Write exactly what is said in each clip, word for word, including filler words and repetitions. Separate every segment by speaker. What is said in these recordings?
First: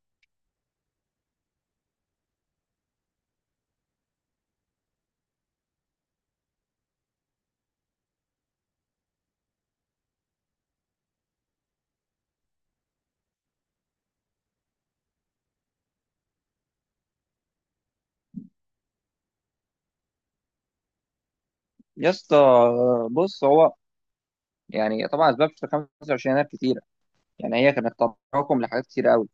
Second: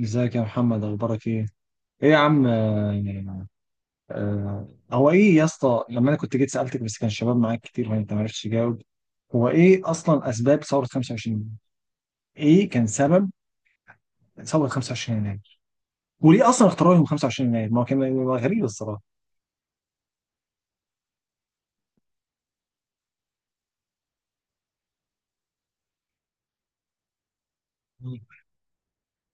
Speaker 1: ازيك يا محمد، اخبارك ايه؟ ايه يا عم. آه، آه، هو ايه يا اسطى، لما انا كنت جيت سالتك بس كان الشباب معاك كتير وانت ما عرفتش تجاوب. هو ايه اصلا اسباب ثوره خمسة وعشرين؟ ايه كان سبب ثوره خمسة وعشرين يناير؟ وليه اصلا اختاروا يوم خمسة وعشرين يناير؟ ما هو كان هو غريب الصراحه.
Speaker 2: يا اسطى، بص. هو يعني طبعا اسباب شتى خمسة وعشرين يناير كتيره. يعني هي كانت
Speaker 1: مم.
Speaker 2: تراكم لحاجات كتيره قوي.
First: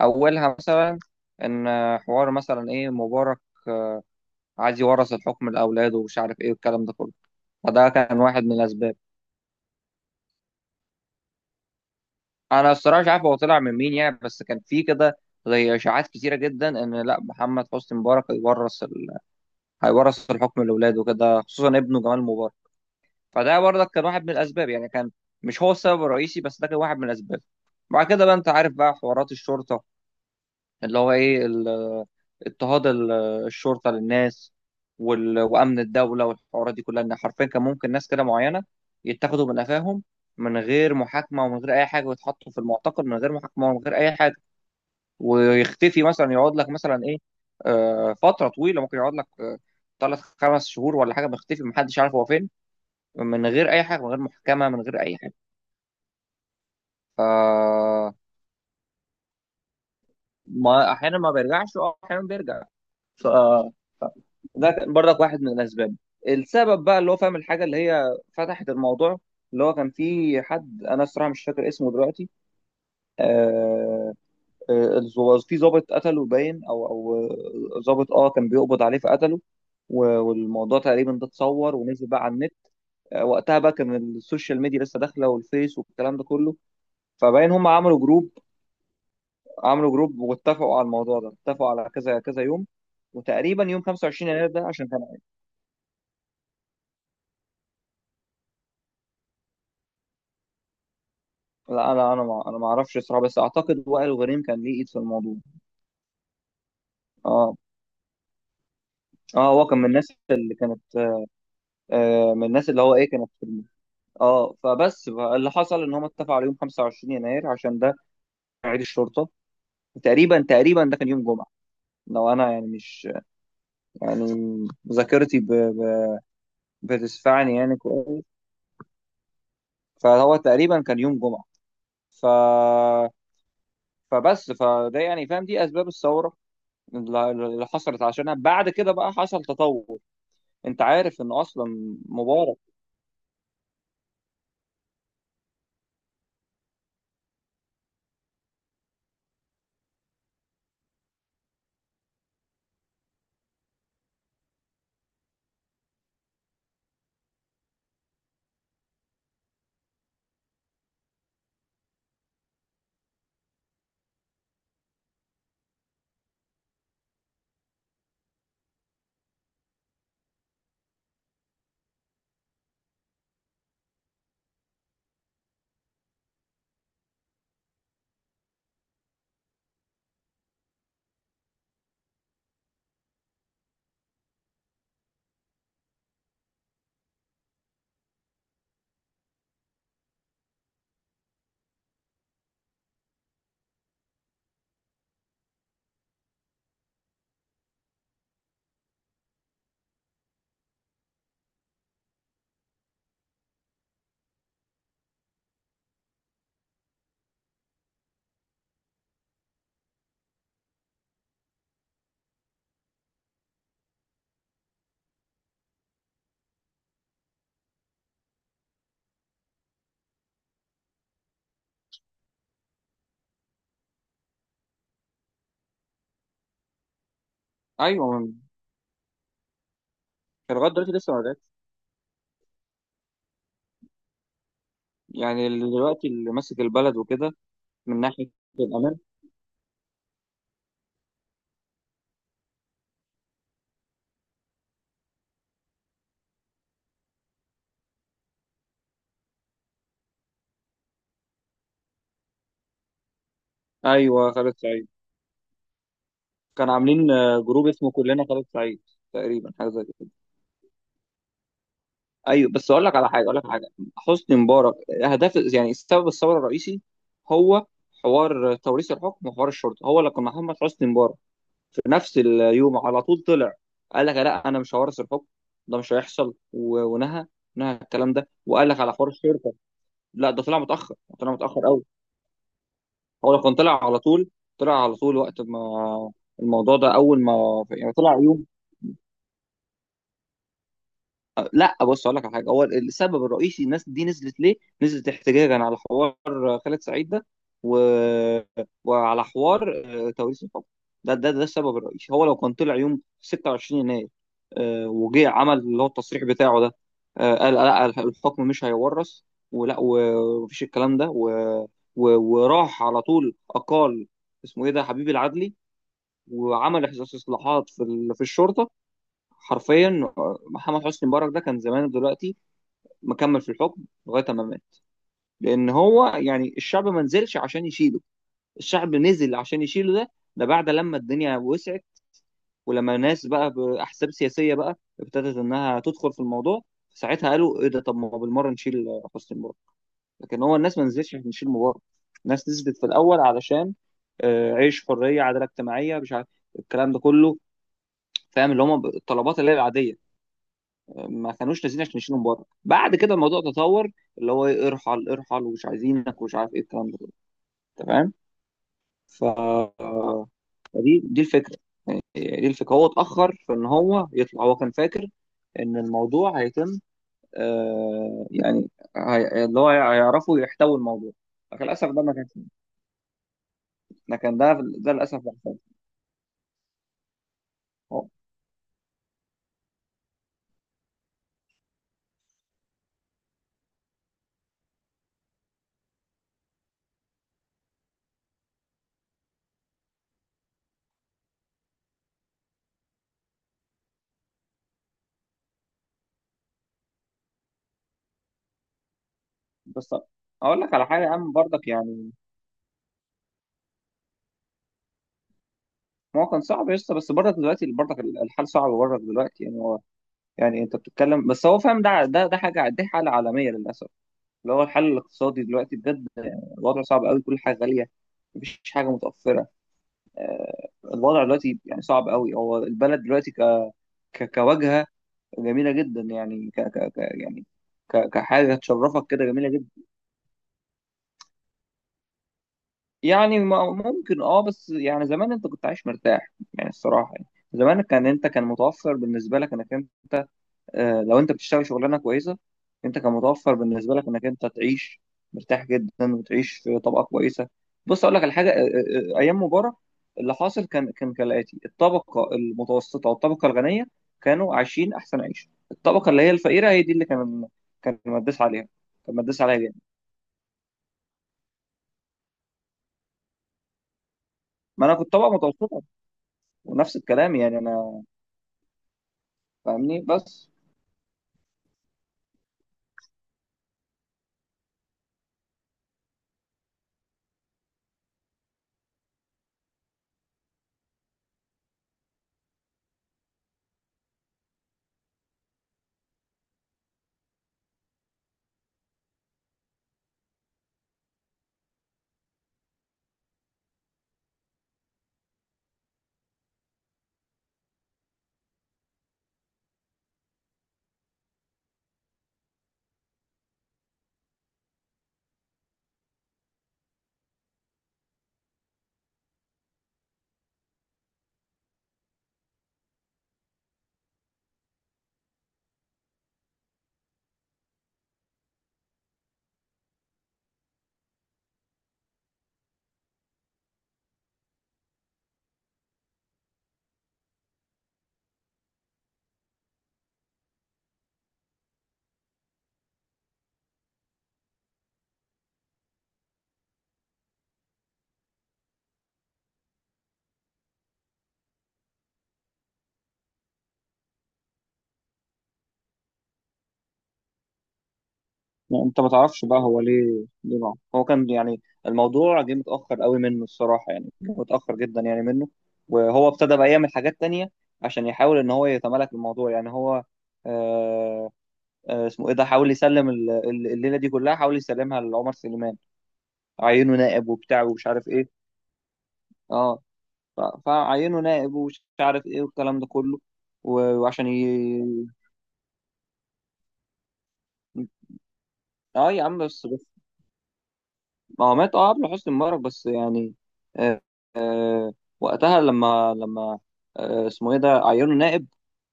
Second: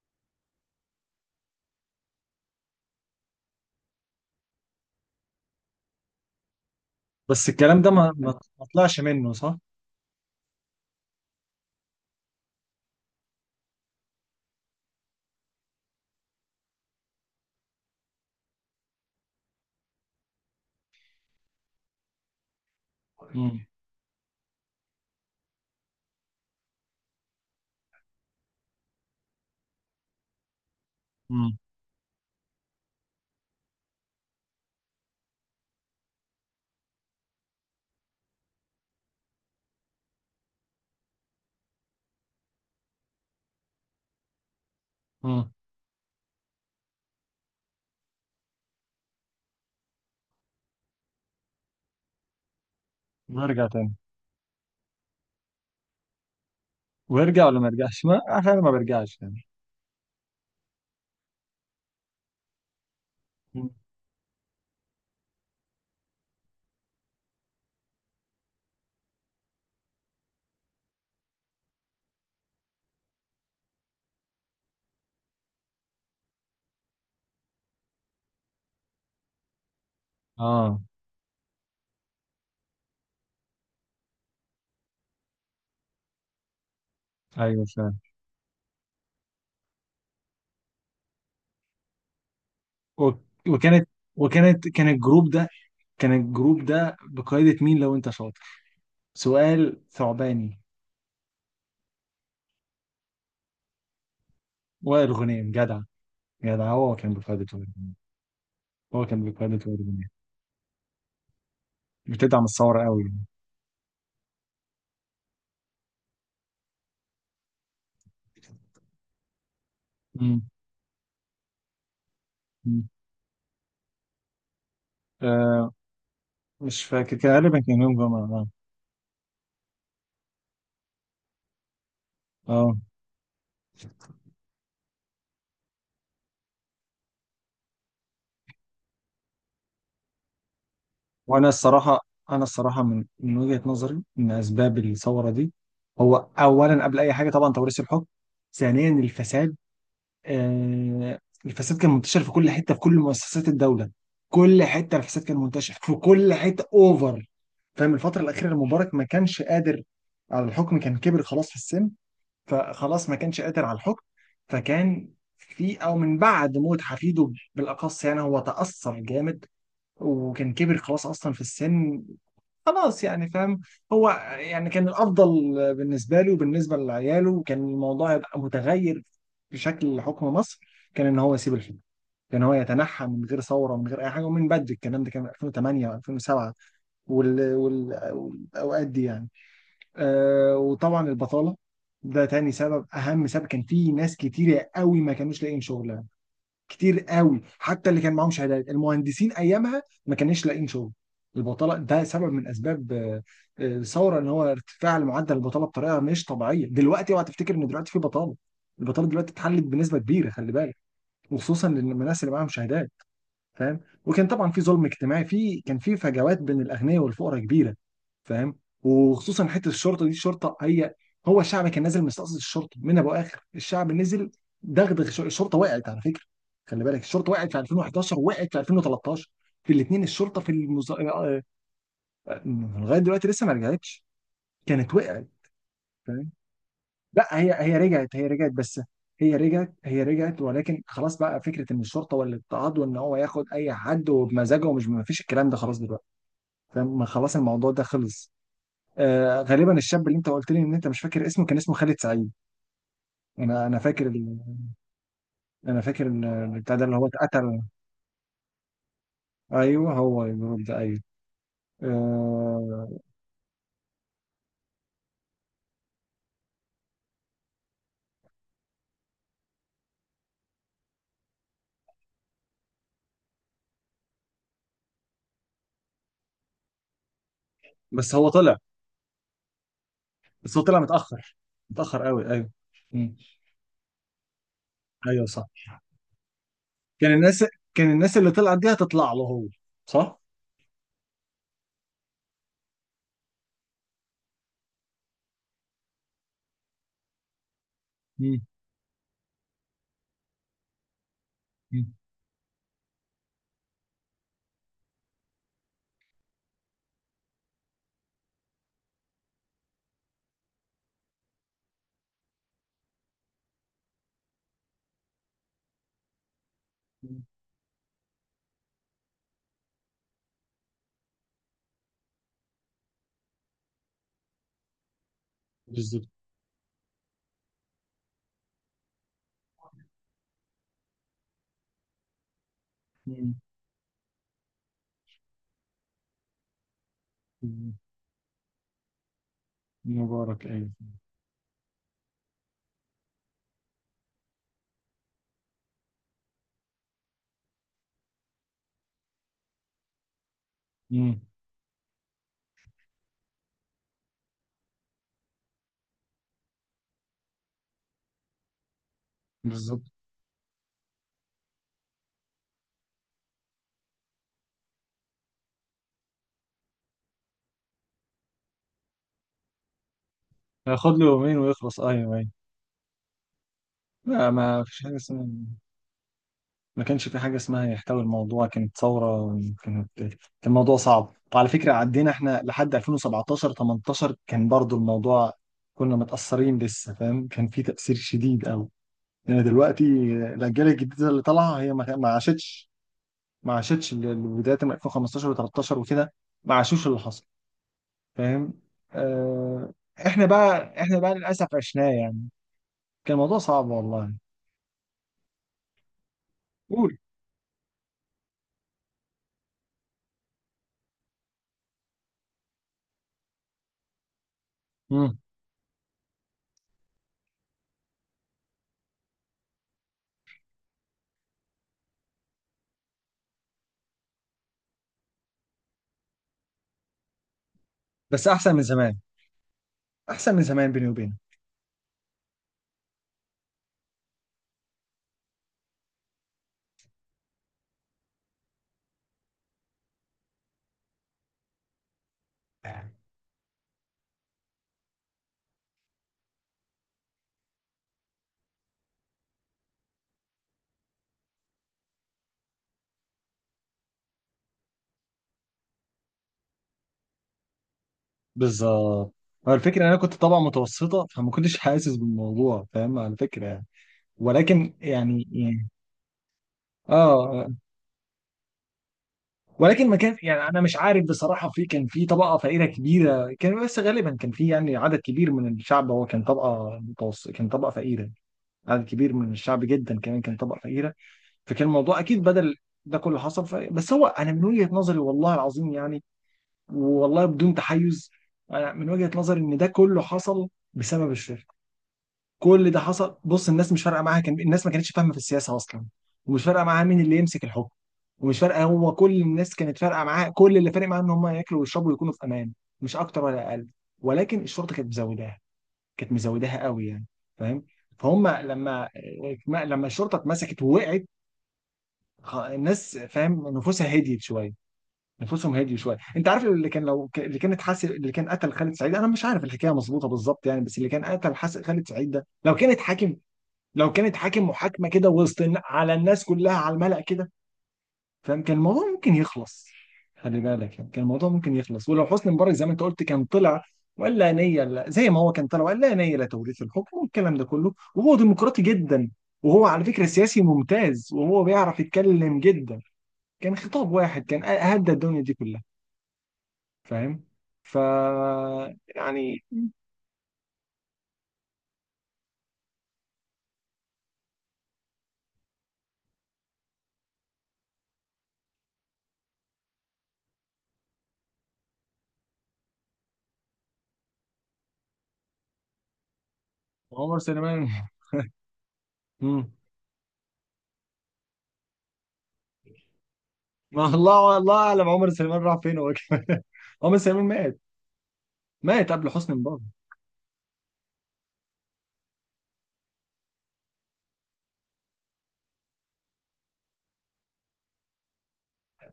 Speaker 2: اولها مثلا ان حوار مثلا ايه مبارك عايز يورث الحكم لاولاده ومش عارف ايه والكلام ده كله.
Speaker 1: بس الكلام
Speaker 2: فده
Speaker 1: ده ما
Speaker 2: كان
Speaker 1: ما
Speaker 2: واحد من
Speaker 1: ما
Speaker 2: الاسباب.
Speaker 1: طلعش منه، صح؟
Speaker 2: انا الصراحه مش عارف هو طلع من مين يعني، بس كان في كده زي اشاعات كتيره جدا ان لا محمد حسني مبارك هيورث ال... هيورث الحكم لاولاده كده، خصوصا ابنه جمال مبارك. فده
Speaker 1: امم.
Speaker 2: برضك كان واحد من الاسباب، يعني كان مش هو السبب الرئيسي، بس ده كان واحد من الاسباب. بعد كده بقى انت عارف بقى حوارات الشرطه، اللي هو ايه
Speaker 1: امم.
Speaker 2: ال- اضطهاد ال- الشرطه للناس، وال- وامن الدوله والحوارات دي كلها، ان حرفيا كان ممكن ناس كده معينه يتاخدوا من قفاهم من غير محاكمه ومن غير اي حاجه، ويتحطوا في المعتقل من غير محاكمه ومن غير اي حاجه،
Speaker 1: امم.
Speaker 2: ويختفي مثلا، يقعد لك مثلا ايه، آه، فتره طويله، ممكن يقعد لك آه، ثلاث خمس شهور ولا حاجه، مختفي، محدش عارف هو فين، من
Speaker 1: ويرجع
Speaker 2: غير اي
Speaker 1: تاني
Speaker 2: حاجه، من غير محاكمه، من غير اي حاجه. ف
Speaker 1: ويرجع ولا ما يرجعش؟ ما احيانا ما بيرجعش يعني.
Speaker 2: ما احيانا ما بيرجعش، اه، احيانا بيرجع.
Speaker 1: مم.
Speaker 2: ده كان برضك واحد من الاسباب. السبب بقى اللي هو فاهم، الحاجه اللي هي فتحت الموضوع، اللي هو كان في حد انا الصراحه مش فاكر اسمه دلوقتي. آه آه الظو- في ضابط قتله، باين، او او ضابط، اه، كان بيقبض عليه فقتله، و- والموضوع
Speaker 1: اه،
Speaker 2: تقريبا ده اتصور ونزل بقى على النت. آه، وقتها بقى كان السوشيال ميديا لسه داخله والفيس والكلام ده كله. فباين
Speaker 1: ايوه،
Speaker 2: هم
Speaker 1: فعلا.
Speaker 2: عملوا جروب، عملوا جروب واتفقوا على الموضوع ده، اتفقوا على كذا كذا يوم،
Speaker 1: و-
Speaker 2: وتقريبا يوم
Speaker 1: وكانت
Speaker 2: خمسة وعشرين يناير
Speaker 1: وكانت
Speaker 2: ده
Speaker 1: كان
Speaker 2: عشان كان.
Speaker 1: الجروب ده كان الجروب ده بقيادة مين، لو انت شاطر؟ سؤال ثعباني.
Speaker 2: لا لا، انا ما انا ما اعرفش الصراحه، بس اعتقد وائل غريم كان ليه ايد في
Speaker 1: وائل
Speaker 2: الموضوع.
Speaker 1: غنيم، جدع. جدع، هو كان بقيادة
Speaker 2: اه،
Speaker 1: وائل غنيم. هو كان
Speaker 2: اه،
Speaker 1: بقيادة
Speaker 2: هو كان
Speaker 1: وائل
Speaker 2: من الناس
Speaker 1: غنيم.
Speaker 2: اللي كانت، آه،
Speaker 1: بتدعم
Speaker 2: من الناس اللي
Speaker 1: الثورة
Speaker 2: هو
Speaker 1: قوي
Speaker 2: ايه
Speaker 1: يعني.
Speaker 2: كانت في الم- اه. فبس بقى اللي حصل ان هم اتفقوا على يوم خمسة وعشرين يناير عشان ده كان عيد الشرطه.
Speaker 1: مم.
Speaker 2: تقريبا تقريبا ده كان يوم جمعه، لو انا يعني
Speaker 1: مم.
Speaker 2: مش، يعني ذاكرتي ب-
Speaker 1: آه،
Speaker 2: ب-
Speaker 1: مش فاكر، كان
Speaker 2: بتسفعني
Speaker 1: غالبا
Speaker 2: يعني
Speaker 1: كان يوم
Speaker 2: كويس.
Speaker 1: جمعة. اه.
Speaker 2: فهو تقريبا كان يوم جمعه. ف
Speaker 1: اه.
Speaker 2: فبس، فده يعني فاهم دي اسباب الثوره اللي اللي حصلت عشانها. بعد كده بقى حصل تطور، انت عارف ان
Speaker 1: وانا
Speaker 2: اصلا
Speaker 1: الصراحة انا
Speaker 2: مبارك
Speaker 1: الصراحة من من وجهة نظري ان اسباب الثورة دي، هو اولا قبل اي حاجة طبعا توريث الحكم. ثانيا، الفساد. آه، الفساد كان منتشر في كل حته، في كل مؤسسات الدوله. كل حته. الفساد كان منتشر في كل حته، اوفر. فاهم؟ الفتره الاخيره المبارك ما كانش قادر على الحكم، كان كبر خلاص في السن. فخلاص ما كانش قادر على الحكم. فكان في، او من بعد موت حفيده بالاخص يعني، هو تاثر جامد. وكان كبر خلاص اصلا في السن. خلاص يعني، فاهم؟ هو يعني كان الافضل بالنسبه له وبالنسبه لعياله، كان الموضوع يبقى متغير بشكل حكم مصر. كان ان هو يسيب الحكم، كان هو يتنحى من غير ثوره ومن غير اي حاجه، ومن بدري. الكلام ده كان في ألفين وتمانية و2007. وال... وال... والاوقات دي يعني. آه وطبعا البطاله، ده تاني سبب، اهم سبب. كان في ناس كتيره قوي ما كانوش لاقيين شغل، كتير قوي، حتى اللي كان معاهم شهادات، المهندسين ايامها ما كانش لاقيين شغل. البطاله ده سبب من اسباب آه، آه، الثوره. ان هو ارتفاع معدل البطاله بطريقه مش طبيعيه. دلوقتي اوعى تفتكر ان دلوقتي في بطاله. البطاله دلوقتي اتحلت بنسبه كبيره، خلي بالك، وخصوصا للناس اللي معاهم شهادات. فاهم؟ وكان طبعا في ظلم اجتماعي، في كان في فجوات بين الاغنياء والفقراء كبيره. فاهم؟ وخصوصا حته الشرطه دي. الشرطه هي هو الشعب كان نازل مستقصد الشرطه، من ابو اخر الشعب نزل. دغدغ الش- الشرطه. وقعت على فكره، خلي بالك، الشرطه وقعت في
Speaker 2: ايوه
Speaker 1: ألفين وحداشر،
Speaker 2: من-
Speaker 1: وقعت في ألفين وتلتاشر. في الاثنين الشرطه في
Speaker 2: كان لغايه
Speaker 1: المز...
Speaker 2: دلوقتي لسه ما مات،
Speaker 1: آه، آه، لغايه دلوقتي لسه ما رجعتش. كانت وقعت.
Speaker 2: يعني اللي دلوقتي اللي ماسك البلد
Speaker 1: لا،
Speaker 2: وكده
Speaker 1: هي هي
Speaker 2: من
Speaker 1: رجعت، هي
Speaker 2: ناحيه
Speaker 1: رجعت بس.
Speaker 2: الامان.
Speaker 1: هي رجعت، هي رجعت ولكن خلاص بقى فكره ان الشرطه والاضطهاد وان هو ياخد اي حد وبمزاجه، ومش ما فيش الكلام ده خلاص دلوقتي. فاهم؟ خلاص الموضوع ده خلص. آه، غالبا الشاب اللي انت قلت لي ان انت مش فاكر اسمه، كان اسمه خالد سعيد. انا انا فاكر
Speaker 2: ايوه،
Speaker 1: ال...
Speaker 2: خالد سعيد.
Speaker 1: انا فاكر ال-
Speaker 2: كان
Speaker 1: البتاع ده اللي هو
Speaker 2: عاملين، آه،
Speaker 1: اتقتل.
Speaker 2: جروب اسمه كلنا خالد سعيد، تقريبا حاجه زي
Speaker 1: ايوه،
Speaker 2: كده.
Speaker 1: هو الجروب ده، ايوه.
Speaker 2: ايوه، بس اقول
Speaker 1: آه.
Speaker 2: لك على حاجه، اقول لك على حاجه. حسني مبارك هدف، يعني سبب الثوره الرئيسي هو حوار توريث الحكم وحوار الشرطه، هو اللي كان محمد حسني مبارك في نفس اليوم على طول طلع قال لك لا انا مش هورث الحكم، ده مش هيحصل، و- ونهى، نهى الكلام
Speaker 1: بس هو
Speaker 2: ده،
Speaker 1: طلع
Speaker 2: وقال لك على حوار الشرطه. لا ده
Speaker 1: بس
Speaker 2: طلع
Speaker 1: هو طلع
Speaker 2: متاخر، طلع
Speaker 1: متاخر،
Speaker 2: متاخر قوي.
Speaker 1: متاخر قوي، ايوه. مم.
Speaker 2: هو لو كان طلع على طول، طلع على طول
Speaker 1: ايوه،
Speaker 2: وقت
Speaker 1: صح.
Speaker 2: ما الموضوع ده
Speaker 1: كان
Speaker 2: اول
Speaker 1: الناس
Speaker 2: ما
Speaker 1: كان
Speaker 2: يعني طلع
Speaker 1: الناس اللي
Speaker 2: يوم.
Speaker 1: طلعت دي هتطلع له هو، صح؟
Speaker 2: لا، بص اقول لك على حاجه، هو السبب الرئيسي الناس دي نزلت ليه؟ نزلت احتجاجا على حوار، آه، خالد سعيد ده، و...
Speaker 1: مم.
Speaker 2: وعلى حوار، آه، توريث الحكم. ده ده ده السبب الرئيسي. هو لو كان طلع يوم ستة وعشرين يناير، آه، وجه عمل اللي هو التصريح بتاعه ده، آه، قال لا الحكم مش هيورث، ولا، و- ومفيش الكلام ده، و... و... وراح على طول اقال، اسمه ايه ده، حبيب العدلي، وعمل
Speaker 1: مم.
Speaker 2: استصلاحات في ال- في الشرطه حرفيا. محمد حسني مبارك ده كان زمان دلوقتي مكمل في الحكم لغايه ما مات، لان
Speaker 1: بالظبط.
Speaker 2: هو يعني الشعب ما نزلش عشان يشيله. الشعب نزل عشان يشيله ده ده بعد لما الدنيا وسعت، ولما ناس
Speaker 1: مم.
Speaker 2: بقى باحزاب سياسيه بقى ابتدت انها تدخل في الموضوع. ساعتها قالوا ايه
Speaker 1: مم.
Speaker 2: ده، طب ما بالمره نشيل حسني مبارك. لكن
Speaker 1: مبارك،
Speaker 2: هو
Speaker 1: أيوة.
Speaker 2: الناس ما نزلتش عشان نشيل مبارك، الناس نزلت في الاول علشان، آه، عيش، حريه، عداله اجتماعيه، مش عارف الكلام ده كله، فاهم، اللي هم الطلبات اللي هي العاديه.
Speaker 1: مم.
Speaker 2: ما كانوش نازلين عشان يشيلوا من بره. بعد كده الموضوع تطور، اللي هو إيه، ارحل ارحل، ومش عايزينك، ومش عارف ايه الكلام ده كله، تمام. ف-
Speaker 1: بالظبط.
Speaker 2: فدي، دي الفكره. يعني دي الفكره، هو اتاخر في ان هو يطلع. هو كان فاكر ان الموضوع هيتم، آه، يعني، هي... اللي هو هيعرفوا يحتوي
Speaker 1: هياخد له
Speaker 2: الموضوع،
Speaker 1: يومين
Speaker 2: لكن
Speaker 1: ويخلص.
Speaker 2: للاسف
Speaker 1: آه،
Speaker 2: ده ما
Speaker 1: أيوة، أيوة.
Speaker 2: كانش. ده
Speaker 1: لا،
Speaker 2: كان ده
Speaker 1: ما فيش
Speaker 2: ده
Speaker 1: حاجة
Speaker 2: للاسف
Speaker 1: اسمها.
Speaker 2: اللي حصل.
Speaker 1: ما كانش في حاجة اسمها يحتوي
Speaker 2: أهو.
Speaker 1: الموضوع، كانت ثورة. كانت كان الموضوع صعب. وعلى فكرة عدينا احنا لحد ألفين وسبعتاشر تمنتاشر، كان برضو الموضوع، كنا متأثرين لسه. فاهم؟ كان في تأثير شديد أوي. يعني دلوقتي الأجيال الجديدة اللي طالعة هي ما ما عاشتش. ما عاشتش ال- ال- بداية من ألفين وخمسة عشر و13 وكده، ما عاشوش اللي حصل. فاهم؟ آه.
Speaker 2: بس
Speaker 1: احنا
Speaker 2: اقول
Speaker 1: بقى
Speaker 2: لك على
Speaker 1: احنا
Speaker 2: حاجه يا
Speaker 1: بقى
Speaker 2: عم
Speaker 1: للاسف
Speaker 2: برضك،
Speaker 1: عشناه
Speaker 2: يعني
Speaker 1: يعني. كان الموضوع صعب والله.
Speaker 2: ما هو كان صعب يا اسطى،
Speaker 1: قول.
Speaker 2: بس برضك دلوقتي برضك الحال صعب برضك دلوقتي، يعني يعني انت بتتكلم، بس هو فاهم ده ده ده حاجه، دي حاله عالميه للاسف، اللي هو الحل
Speaker 1: مم.
Speaker 2: الاقتصادي دلوقتي بجد. الوضع صعب قوي، كل حاجه غاليه، مفيش حاجه متوفره. آه، الوضع دلوقتي يعني صعب قوي. هو البلد دلوقتي ك... ك... كواجهه جميله جدا، يعني ك... ك... ك... يعني ك...
Speaker 1: بس احسن
Speaker 2: كحاجه
Speaker 1: من زمان،
Speaker 2: تشرفك كده جميله جدا.
Speaker 1: احسن من زمان، بيني وبينك.
Speaker 2: يعني م- ممكن اه، بس يعني زمان انت كنت عايش مرتاح يعني الصراحه، يعني زمان كان، انت كان متوفر بالنسبه لك انك انت، آه، لو انت بتشتغل شغلانه كويسه، انت كان متوفر بالنسبه لك انك انت تعيش مرتاح جدا، وتعيش في طبقه كويسه. بص اقول لك على حاجه، آه، آه، آه، ايام مبارك اللي حاصل كان، كان كالاتي: الطبقه المتوسطه والطبقه الغنيه كانوا عايشين احسن عيشه. الطبقه اللي هي الفقيره هي دي اللي كان، كان مدس عليها،
Speaker 1: بالظبط.
Speaker 2: كان مدس
Speaker 1: هو
Speaker 2: عليها جامد.
Speaker 1: الفكرة إن أنا كنت طبعا متوسطة، فما كنتش حاسس بالموضوع، فاهم، على فكرة يعني. ولكن
Speaker 2: ما انا كنت
Speaker 1: يعني
Speaker 2: طبقه
Speaker 1: يعني
Speaker 2: متوسطه ونفس
Speaker 1: آه.
Speaker 2: الكلام
Speaker 1: آه.
Speaker 2: يعني انا،
Speaker 1: ولكن ما
Speaker 2: فاهمني
Speaker 1: كان يعني،
Speaker 2: بس.
Speaker 1: أنا مش عارف بصراحة، في كان في طبقة فقيرة كبيرة كان، بس غالبا كان في يعني عدد كبير من الشعب هو كان طبقة متوسط، كان طبقة فقيرة. عدد كبير من الشعب جدا كمان كان طبقة فقيرة. فكان الموضوع اكيد بدل ده كله حصل. ف... بس هو انا من وجهة نظري، والله العظيم يعني، والله بدون تحيز، انا من وجهة نظري ان ده كله حصل بسبب الشركه. كل ده حصل. بص، الناس مش فارقه معاها، كان الناس ما كانتش فاهمه في السياسه اصلا، ومش فارقه معاها مين اللي يمسك الحكم. ومش فارقه، هو كل الناس كانت فارقه معاها، كل اللي فارق معاها ان هم ياكلوا ويشربوا ويكونوا في امان، مش اكتر ولا اقل. ولكن الشرطه كانت مزوداها، كانت مزوداها قوي يعني. فاهم؟ فهم. لما لما الشرطه اتمسكت ووقعت، خ- الناس، فاهم، نفوسها هديت شويه. نفوسهم هديت شويه. انت عارف اللي كان، لو ك- اللي كانت حاسب اللي كان قتل خالد سعيد، انا مش عارف الحكايه مظبوطه بالظبط يعني، بس اللي كان قتل حاسب خالد سعيد ده، لو كانت حاكم، لو كانت حاكم محاكمه كده وسط الن- على الناس كلها على الملأ كده، فاهم، كان الموضوع ممكن يخلص. خلي بالك يعني كان الموضوع ممكن يخلص. ولو حسني مبارك زي ما انت قلت كان طلع وقال لا نيه، لا، زي ما هو كان طلع وقال لا نيه لتوريث الحكم والكلام ده كله، وهو ديمقراطي جدا وهو على فكره سياسي ممتاز وهو بيعرف يتكلم جدا، كان خطاب واحد كان هدى الدنيا دي كلها. فاهم؟ ف
Speaker 2: يعني انت ما
Speaker 1: يعني
Speaker 2: تعرفش بقى هو ليه ليه معه، هو كان يعني الموضوع جه متاخر قوي منه الصراحه، يعني جه متاخر جدا يعني منه. وهو ابتدى بقى يعمل حاجات تانية عشان يحاول ان هو يتمالك الموضوع، يعني هو، آه، آه، اسمه ايه ده، حاول يسلم ال- ال- الليله دي كلها، حاول يسلمها لعمر سليمان، عينه
Speaker 1: عمر
Speaker 2: نائب وبتاع
Speaker 1: سليمان.
Speaker 2: ومش عارف ايه.
Speaker 1: مم.
Speaker 2: اه، ف- فعينه نائب، ومش عارف ايه والكلام ده كله،
Speaker 1: ما
Speaker 2: و- وعشان
Speaker 1: الله، الله اعلم
Speaker 2: ي...
Speaker 1: عمر سليمان راح فين هو كمان. عمر سليمان مات. مات قبل
Speaker 2: اه يا
Speaker 1: حسني
Speaker 2: عم
Speaker 1: مبارك.
Speaker 2: بس. ما هو مات، اه، قبل حسني مبارك، بس يعني، آه، آه، وقتها لما لما، آه، اسمه ايه ده، عينه نائب،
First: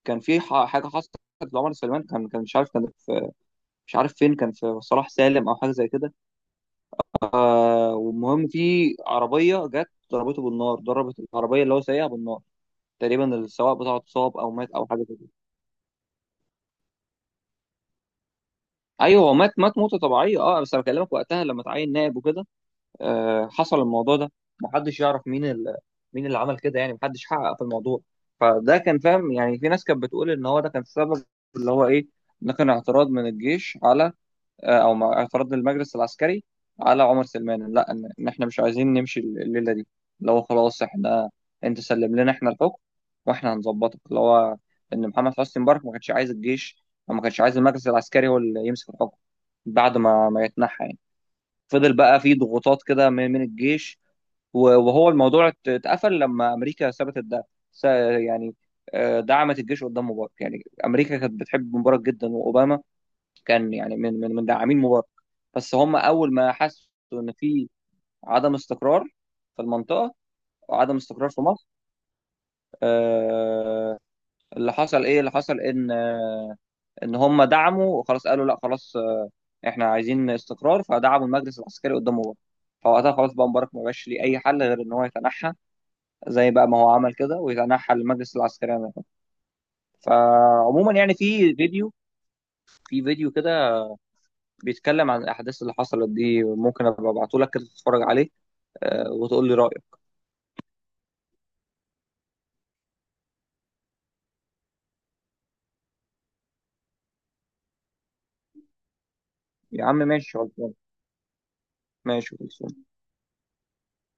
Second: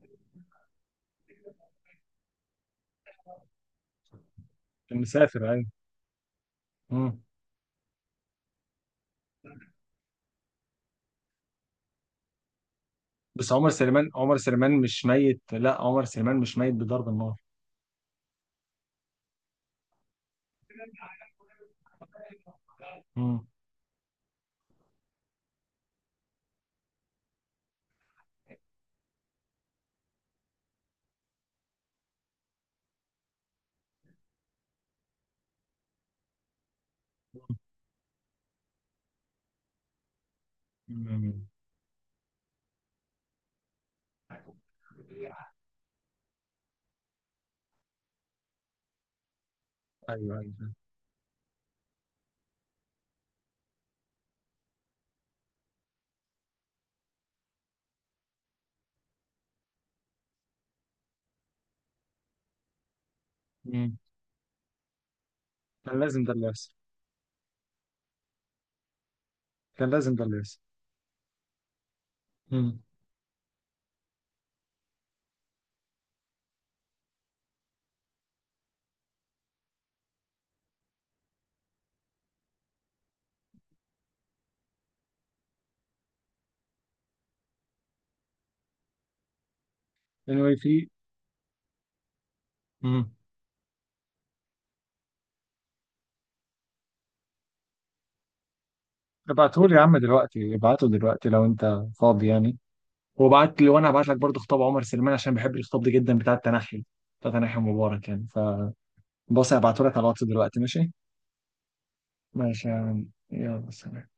Speaker 2: كان في ح- حاجه حصلت لعمر سليمان، كان كان مش عارف، كان في مش عارف فين، كان في
Speaker 1: كان
Speaker 2: صلاح
Speaker 1: مسافر
Speaker 2: سالم او
Speaker 1: يعني.
Speaker 2: حاجه زي كده.
Speaker 1: مم.
Speaker 2: آه، والمهم في عربيه جت ضربته بالنار، ضربت العربيه اللي هو سايقها بالنار. تقريبا
Speaker 1: بس عمر
Speaker 2: السواق بتاعه
Speaker 1: سليمان، عمر
Speaker 2: اتصاب او مات
Speaker 1: سليمان
Speaker 2: او حاجه
Speaker 1: مش
Speaker 2: زي كده.
Speaker 1: ميت، لا، عمر سليمان مش ميت بضرب النار.
Speaker 2: ايوه هو مات، مات موته طبيعيه اه، بس انا بكلمك وقتها لما اتعين نائب وكده،
Speaker 1: مم.
Speaker 2: آه، حصل الموضوع ده. محدش يعرف مين ال... مين اللي عمل كده، يعني محدش حقق في الموضوع. فده كان فاهم، يعني في ناس كانت بتقول ان هو ده كان السبب، اللي هو ايه، ده كان اعتراض من الجيش على، آه، او مع- اعتراض المجلس العسكري على عمر سلمان. لا، ان إن احنا مش عايزين نمشي الليله دي، اللي هو خلاص احنا،
Speaker 1: مم.
Speaker 2: انت سلم لنا احنا الحكم واحنا هنظبطك، اللي هو ان محمد حسني مبارك ما كانش عايز الجيش، او ما كانش عايز المجلس العسكري هو اللي يمسك الحكم بعد ما
Speaker 1: ايوه،
Speaker 2: ما
Speaker 1: ايوه.
Speaker 2: يتنحى يعني. فضل بقى في ضغوطات كده من من الجيش، و- وهو الموضوع ات- اتقفل لما امريكا ثبتت ده. س- يعني، آه، دعمت الجيش قدام مبارك. يعني امريكا كانت بتحب مبارك جدا، واوباما كان يعني
Speaker 1: مم.
Speaker 2: من من من داعمين مبارك. بس هم
Speaker 1: كان لازم ده
Speaker 2: اول
Speaker 1: اللي
Speaker 2: ما
Speaker 1: يحصل.
Speaker 2: حسوا ان في عدم استقرار في
Speaker 1: كان
Speaker 2: المنطقه،
Speaker 1: لازم ده اللي يحصل.
Speaker 2: وعدم استقرار في مصر، آه، اللي حصل ايه، اللي حصل ان، آه، ان هم دعموا وخلاص، قالوا لا خلاص، آه، احنا عايزين استقرار، فدعموا المجلس العسكري قدام مبارك. فوقتها خلاص بقى مبارك ما بقاش ليه اي حل غير ان هو يتنحى، زي بقى ما هو عمل كده، ويتنحى للمجلس العسكري عن الحكم.
Speaker 1: Anyway. في.
Speaker 2: فعموما يعني في فيديو، في
Speaker 1: مم.
Speaker 2: فيديو كده بيتكلم عن الاحداث اللي حصلت دي، ممكن ابقى ابعته لك كده تتفرج عليه، آه، وتقول لي
Speaker 1: ابعتهولي يا
Speaker 2: رايك.
Speaker 1: عم دلوقتي، ابعته دلوقتي لو انت فاضي يعني. وبعت لي، وانا هبعت لك برضه خطاب عمر سليمان عشان بحب الخطاب ده جدا، بتاع التنحي، بتاع تنحي مبارك يعني. فبص، هبعته
Speaker 2: يا
Speaker 1: لك
Speaker 2: عم
Speaker 1: على الواتس
Speaker 2: ماشي خلاص،
Speaker 1: دلوقتي، ماشي؟
Speaker 2: ماشي
Speaker 1: ماشي يا
Speaker 2: خلاص.
Speaker 1: عم. يلا، سلام.